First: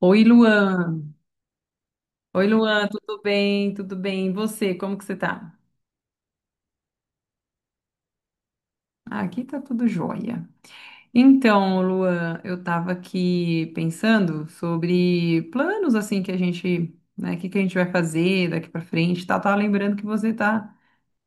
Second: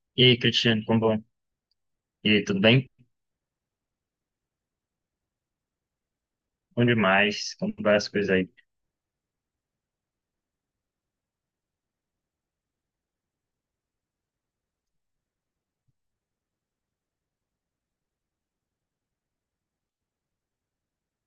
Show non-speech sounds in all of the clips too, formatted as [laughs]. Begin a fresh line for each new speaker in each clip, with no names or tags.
Oi,
E aí, Cristiano, como
Luan.
bom? E aí,
Oi,
tudo
Luan,
bem?
tudo bem? Tudo bem? E você, como que você tá?
Bom demais, como várias coisas aí.
Ah, aqui tá tudo jóia. Então, Luan, eu tava aqui pensando sobre planos assim que a gente, né, o que que a gente vai fazer daqui pra frente, tá? Tava lembrando que você tá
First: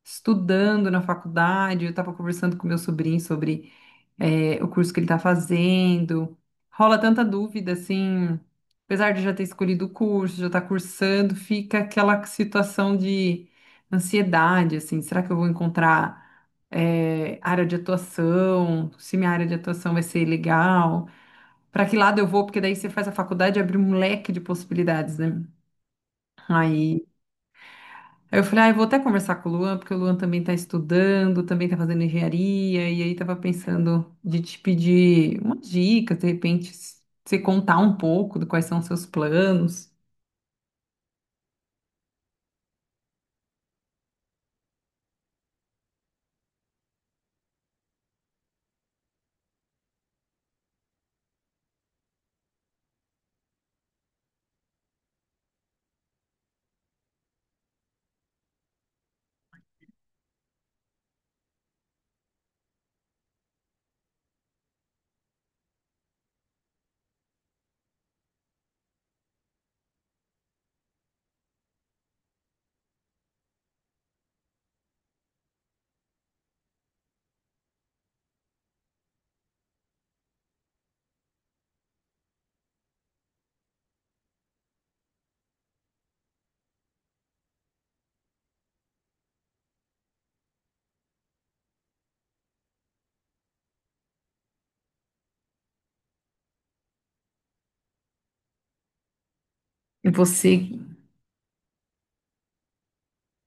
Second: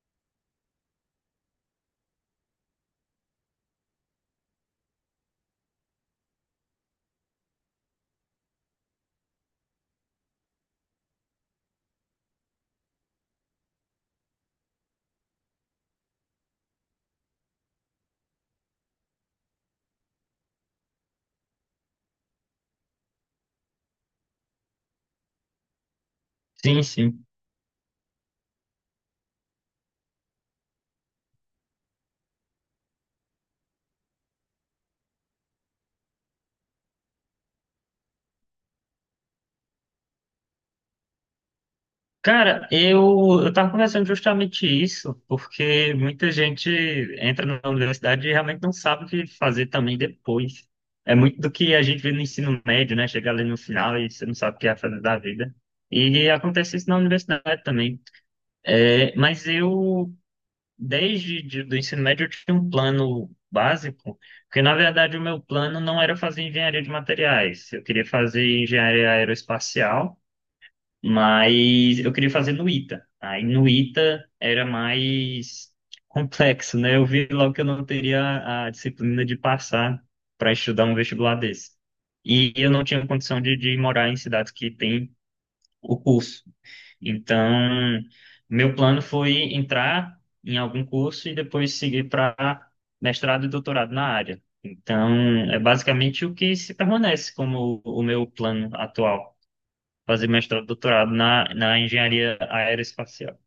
estudando na faculdade, eu tava conversando com meu sobrinho sobre o curso que ele está fazendo. Rola tanta dúvida, assim, apesar de já ter escolhido o curso, já estar cursando, fica aquela situação de ansiedade, assim, será que eu vou encontrar área de atuação? Se minha área de atuação vai ser legal? Para que lado eu vou? Porque daí você faz a faculdade e abre um leque de possibilidades, né?
Sim,
Aí
sim.
Aí eu falei, ah, eu vou até conversar com o Luan, porque o Luan também está estudando, também está fazendo engenharia, e aí estava pensando de te pedir umas dicas, de repente, você contar um pouco de quais são os seus planos.
Cara, eu tava conversando justamente isso, porque muita gente entra na universidade e realmente não sabe o que fazer também depois. É muito do que a gente vê no ensino médio, né? Chegar ali no final e você não sabe o que é fazer da vida. E acontece isso na universidade também. É, mas eu, desde do ensino médio eu tinha um plano básico, porque na verdade o meu plano não era fazer engenharia de materiais, eu queria fazer engenharia aeroespacial, mas eu queria fazer no ITA. Aí no ITA era mais complexo, né? Eu vi logo que eu não teria a disciplina de passar para estudar um vestibular desse. E eu não tinha condição de morar em cidades que tem o curso. Então, meu plano foi entrar em algum curso e depois seguir para mestrado e doutorado na área. Então, é basicamente o que se permanece como o meu plano atual,
E
fazer mestrado e
você,
doutorado na engenharia aeroespacial.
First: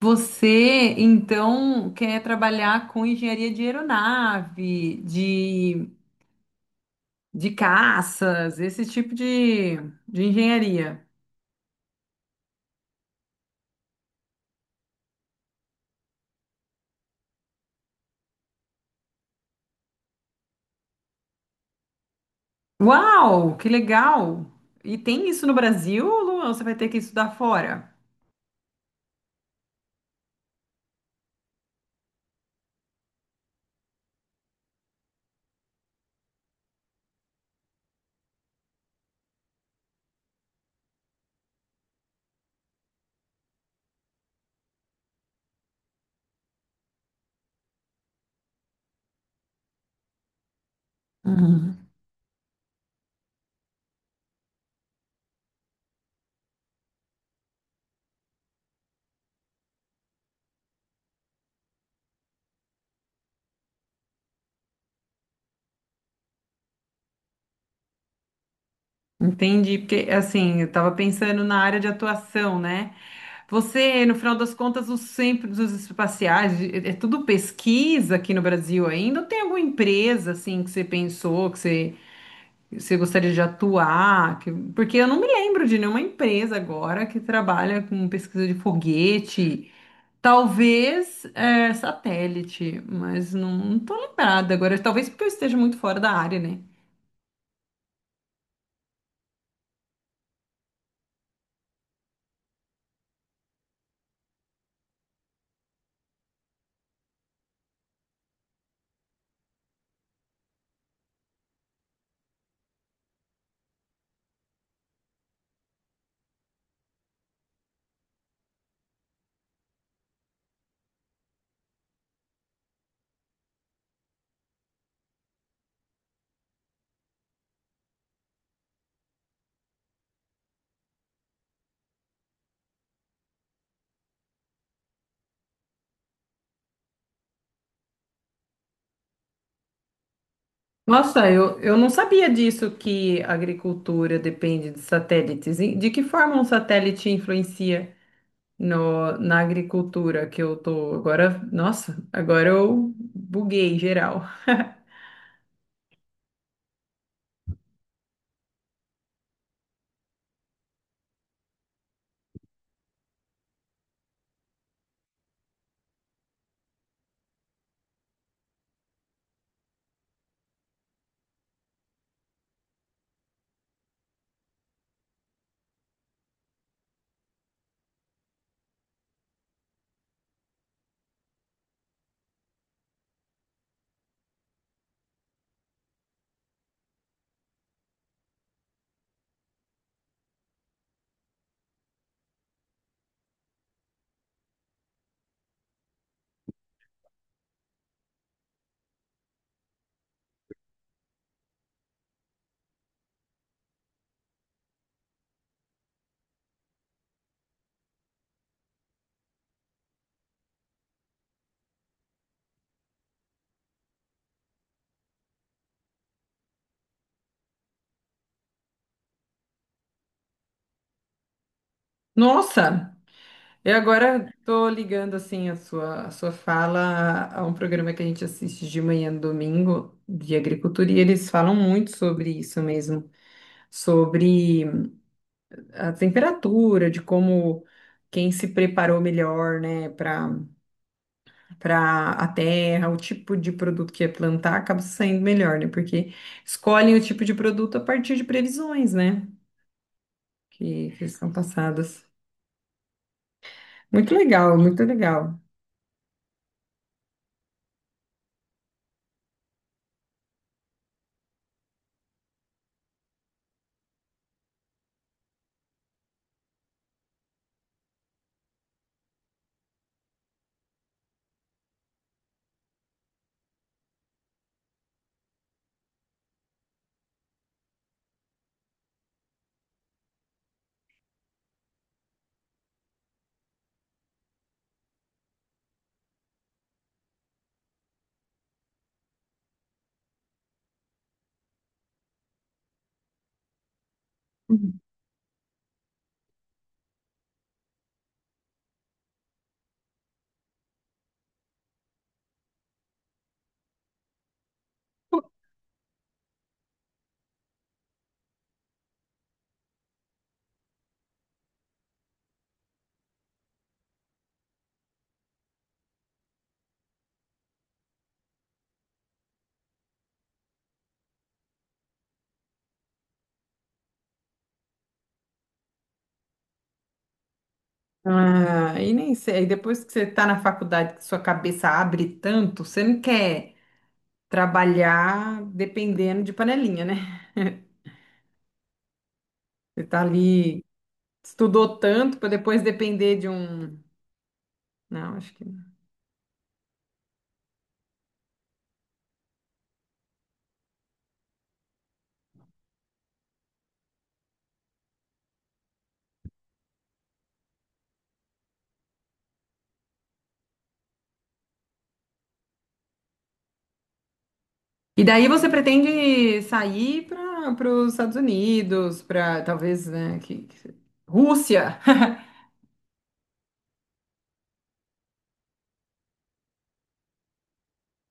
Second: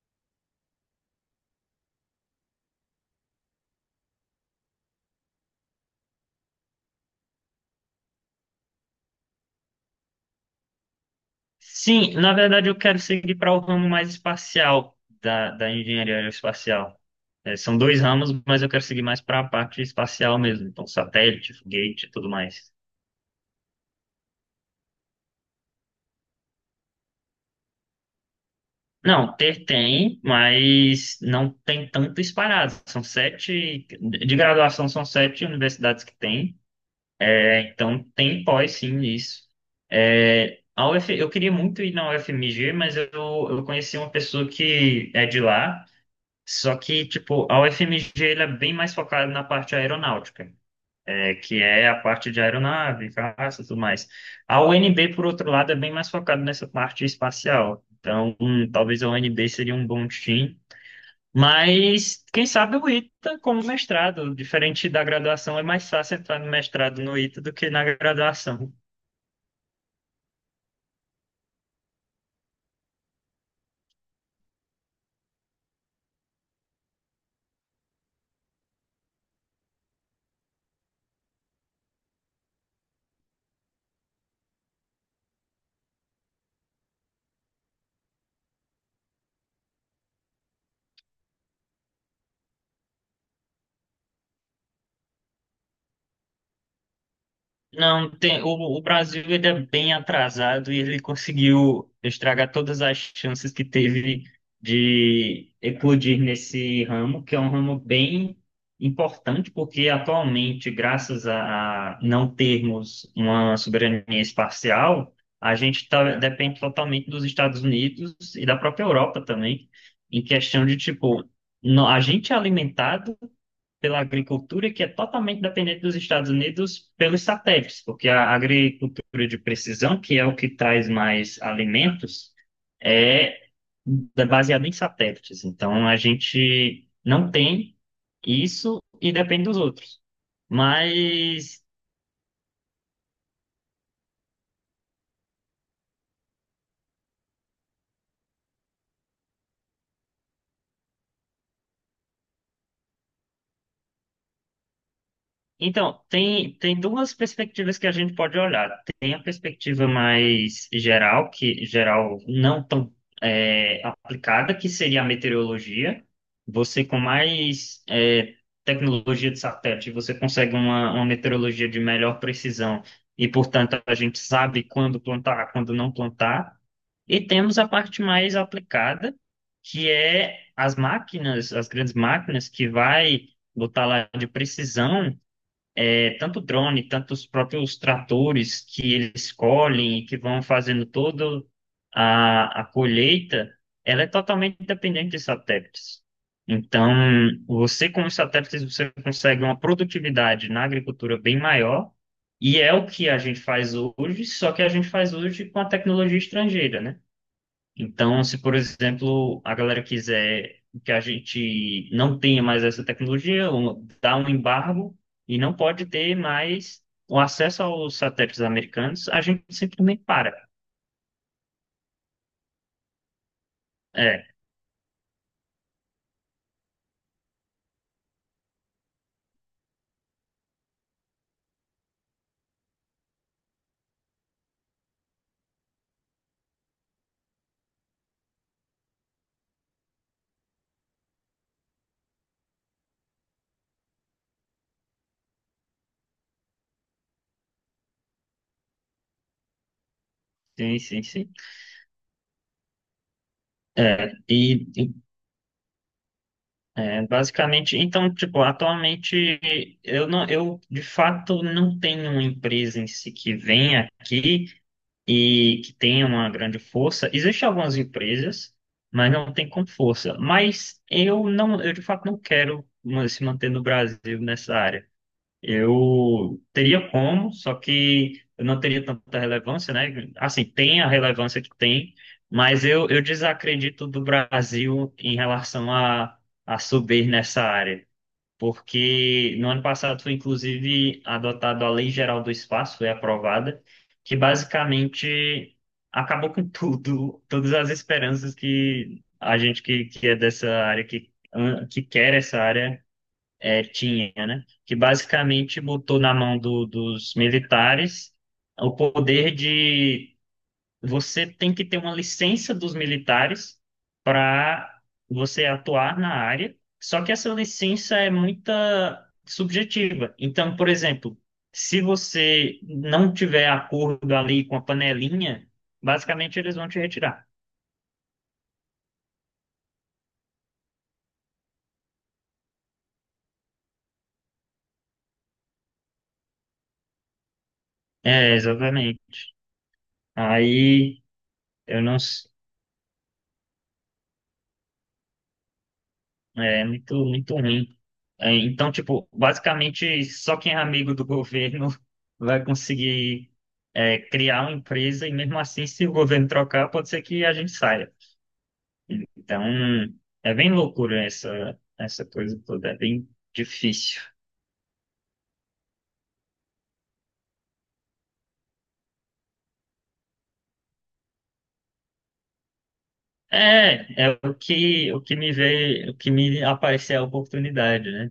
você então quer trabalhar com engenharia de aeronave, de caças, esse tipo de engenharia.
Sim, na verdade eu quero seguir para o ramo mais espacial da engenharia aeroespacial. É, são dois ramos, mas eu quero seguir mais para a parte espacial mesmo, então satélite, foguete e tudo mais.
Uau, que legal! E tem isso no Brasil, Luan? Você vai ter que estudar fora?
Não, ter tem, mas não tem tanto espalhado. São sete, de graduação são sete universidades que tem, é, então tem pós sim isso. É, a UF, eu queria muito ir na UFMG, mas eu conheci uma pessoa que é de lá, só que, tipo, a UFMG ela é bem mais focada na parte aeronáutica, que é
Uhum.
a parte de aeronave, caça e tudo mais. A UNB, por outro lado, é bem mais focada nessa parte espacial. Então, talvez a UNB seria um bom time. Mas quem sabe o ITA como mestrado, diferente da graduação, é mais fácil entrar no mestrado no ITA do que na graduação.
Entendi, porque assim, eu estava pensando na área de atuação, né? Você, no final das contas, os centros espaciais, é tudo pesquisa aqui no Brasil ainda? Ou tem alguma empresa assim que você pensou, que você gostaria de atuar? Porque eu não me lembro de nenhuma empresa agora que trabalha com pesquisa de foguete, talvez satélite, mas não, não tô lembrada agora, talvez porque eu esteja muito fora da área, né?
Não, tem, o Brasil ele é bem atrasado e ele conseguiu estragar todas as chances que teve de eclodir nesse ramo, que é um ramo bem importante, porque atualmente, graças a não termos uma soberania espacial, a gente tá, depende totalmente dos Estados Unidos e da própria Europa também, em questão de, tipo, a gente é alimentado pela agricultura, que é totalmente dependente dos Estados Unidos pelos satélites, porque a agricultura de precisão, que é o que traz mais alimentos, é baseada em satélites. Então, a gente não tem isso e depende dos outros.
Nossa, eu,
Mas
eu não sabia disso que a agricultura depende de satélites. E de que forma um satélite influencia no, na agricultura que eu tô agora? Nossa, agora eu buguei geral.
então, tem duas perspectivas que a gente pode olhar. Tem a perspectiva mais geral, que geral não tão, aplicada, que seria a meteorologia. Você com mais, tecnologia de satélite, você consegue uma meteorologia de melhor precisão e, portanto, a gente sabe quando plantar, quando não plantar. E temos a parte mais aplicada, que é as máquinas, as grandes máquinas que vai botar lá de precisão, tanto drone, tanto os próprios tratores que eles colhem e que vão fazendo toda a colheita, ela é totalmente dependente de satélites. Então, você com os satélites, você consegue uma produtividade na agricultura bem maior, e é o que a gente faz hoje, só que a gente faz hoje com a tecnologia estrangeira, né? Então, se, por exemplo, a galera quiser que a gente não tenha mais essa tecnologia, dá um embargo e não pode ter mais o acesso aos satélites americanos, a gente simplesmente para.
Nossa, eu
É,
agora tô ligando assim a sua fala a um programa que a gente assiste de manhã no domingo de agricultura e eles falam muito sobre isso mesmo, sobre a temperatura, de como quem se preparou melhor, né, para a terra, o tipo de produto que ia plantar acaba saindo melhor, né? Porque escolhem o tipo de produto a partir de previsões, né,
sim,
que,
sim,
que são
sim.
passadas.
É,
Muito legal, muito
e
legal.
é, basicamente, então, tipo, atualmente eu não, eu de fato não tenho uma empresa em si que vem aqui e que tenha uma grande força. Existem algumas empresas, mas não tem com força. Mas eu não, eu de fato não quero se manter no Brasil nessa área. Eu teria como, só que eu não teria tanta relevância, né? Assim, tem a relevância que tem, mas eu desacredito do Brasil em relação a subir nessa área. Porque no ano passado foi inclusive adotada a Lei Geral do Espaço, foi aprovada, que
Uhum.
basicamente acabou com [laughs] tudo, todas as esperanças que a gente que é dessa área, que quer essa área, tinha, né? Que basicamente botou na mão dos militares o poder de você tem que ter uma licença dos militares para você atuar na área. Só que essa licença é muito subjetiva. Então, por exemplo, se você não tiver acordo ali com a panelinha, basicamente eles vão te retirar.
Ah, e nem sei, aí depois que você está na faculdade, que sua cabeça abre tanto, você não quer trabalhar dependendo de panelinha, né?
É, exatamente.
Você está ali,
Aí
estudou
eu não.
tanto para depois depender de um. Não, acho que não.
É muito, muito ruim. É, então, tipo, basicamente, só quem é amigo do governo [laughs] vai conseguir, criar uma empresa e mesmo assim, se o governo trocar, pode ser que a gente saia. Então, é bem loucura essa coisa toda, é bem difícil.
E daí você pretende sair para os Estados Unidos, para talvez, né, Rússia. [laughs]
É, é o que me veio, o que me aparece é a oportunidade, né?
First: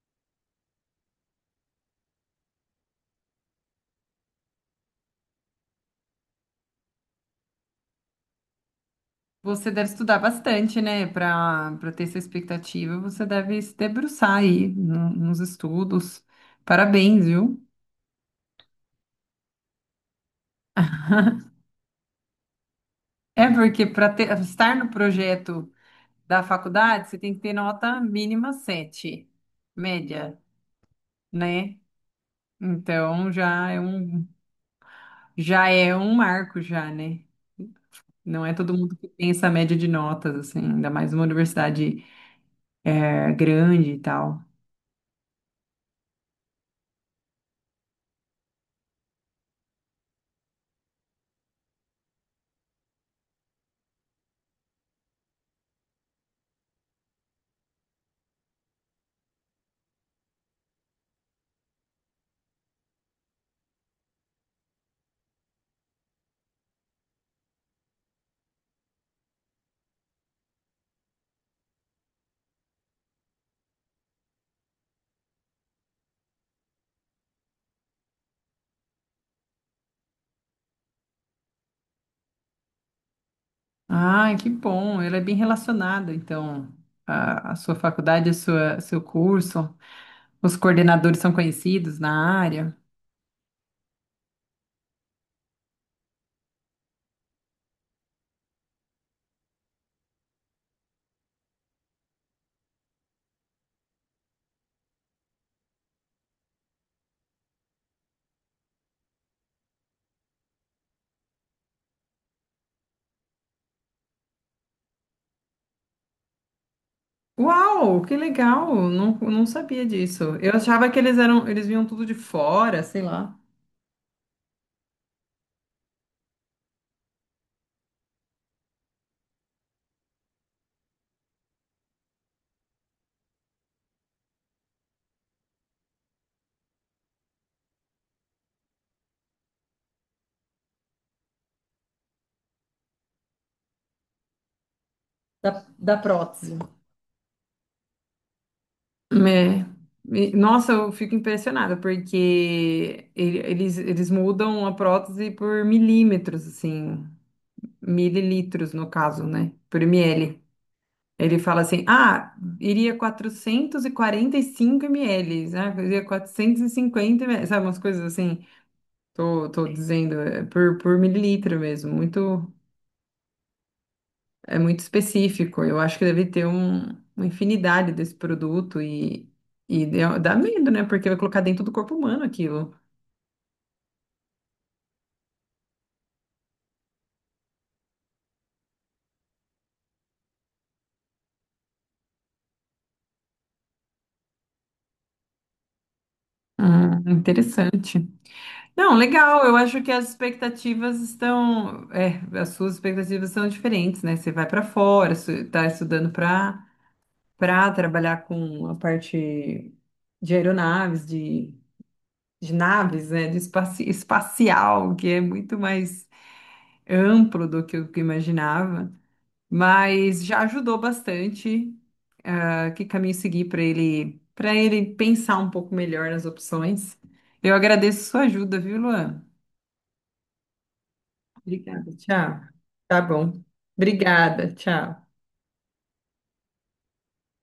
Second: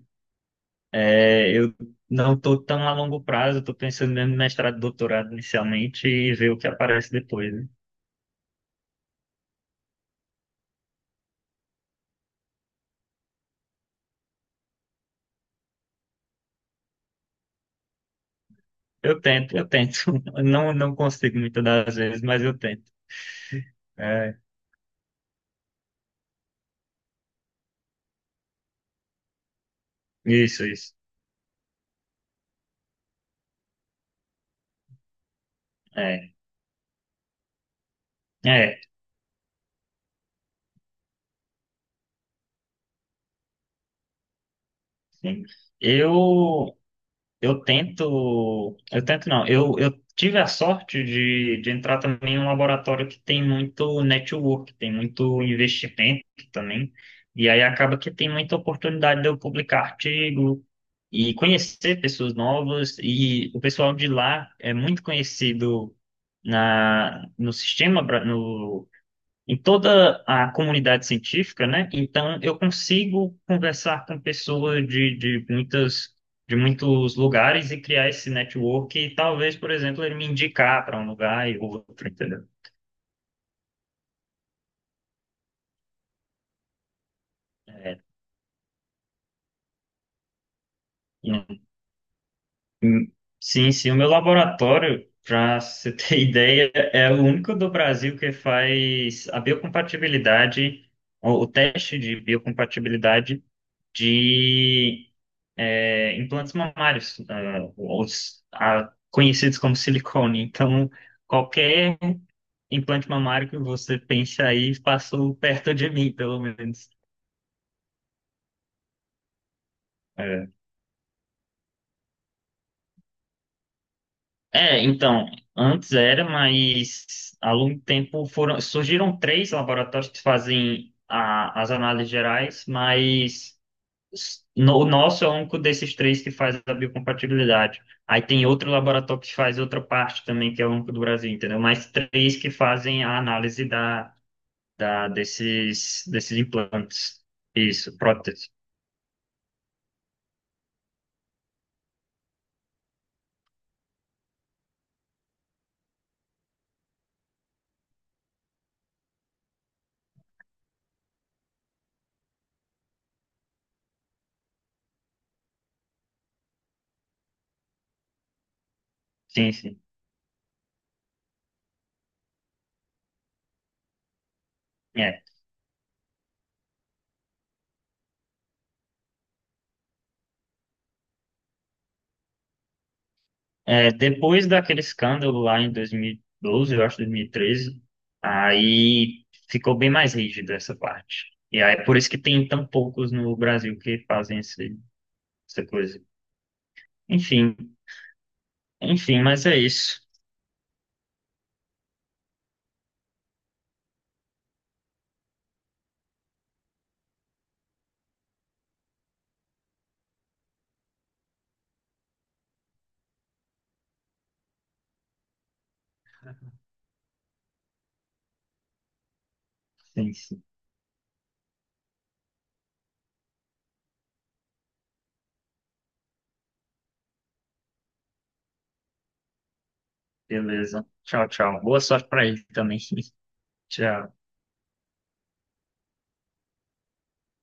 É, eu não estou tão a longo prazo, estou pensando mesmo em mestrado, doutorado inicialmente e ver o que aparece depois.
Você deve estudar bastante, né, para ter essa expectativa. Você deve se debruçar aí nos estudos. Parabéns, viu?
Eu tento, eu tento. [laughs] Não, não consigo muitas das vezes, mas eu tento.
É porque para
É,
estar no projeto da faculdade, você tem que ter nota mínima 7, média,
isso, isso.
né? Então já é um
É,
marco já, né? Não é todo
é,
mundo que tem essa média de notas, assim, ainda mais uma universidade grande e tal.
sim. Eu, eu tento, eu tento não. Eu tive a sorte de entrar também em um laboratório que tem muito network, tem muito investimento também. E aí acaba que tem muita oportunidade de eu publicar artigo e conhecer pessoas novas. E o pessoal de lá é muito conhecido na, no sistema, no em toda a comunidade científica, né? Então eu consigo conversar com pessoas de muitas de muitos lugares e criar esse network e talvez, por exemplo, ele me indicar para um lugar e outro, entendeu?
Ah, que bom! Ela é bem relacionada, então, a sua
É,
faculdade, a sua, seu curso. Os coordenadores são conhecidos na área.
e- sim, sim, o meu laboratório, para você ter [laughs] ideia, é o único do Brasil que faz a biocompatibilidade, o teste de biocompatibilidade de, implantes mamários, os conhecidos como silicone. Então, qualquer implante mamário que você pense aí passou perto de mim, pelo menos.
Uau, que legal! Não, não sabia disso.
É,
Eu achava que eles eram, eles vinham tudo de fora, sei lá.
É, então, antes era, mas há longo tempo foram, surgiram três laboratórios que fazem as análises gerais, mas o nosso é o único desses três que faz a biocompatibilidade. Aí tem outro laboratório que faz outra parte também, que é o único do Brasil, entendeu? Mas três que fazem a análise
Da
desses, desses
prótese.
implantes. Isso, prótese.
É. E, nossa, eu fico impressionada, porque eles mudam a prótese por milímetros, assim, mililitros no caso, né? Por ml. Ele fala assim, ah, iria quatrocentos e quarenta e cinco ml, iria 450 ml, sabe, umas coisas assim, tô,
Sim,
tô
sim.
dizendo, por mililitro mesmo, muito, é muito
É.
específico. Eu acho que deve ter uma infinidade desse produto e dá medo, né? Porque vai colocar dentro do corpo humano aquilo.
É, depois daquele escândalo lá em 2012, eu acho, 2013, aí ficou bem mais rígido essa parte. E aí é por isso que tem tão poucos no Brasil que fazem essa coisa. Enfim,
Interessante. Não,
enfim,
legal.
mas é
Eu acho que
isso.
as expectativas estão, as suas expectativas são diferentes, né? Você vai para fora, está estudando para trabalhar com a parte de aeronaves, de naves, né? De espacial, que é muito mais amplo do que eu imaginava.
Sim,
Mas já
sim.
ajudou bastante que caminho seguir para ele, pensar um pouco melhor nas opções. Eu agradeço sua ajuda, viu, Luan?
Beleza. Tchau, tchau. Boa
Obrigada,
sorte pra
tchau.
ele também.
Tá
[laughs]
bom.
Tchau.
Obrigada, tchau.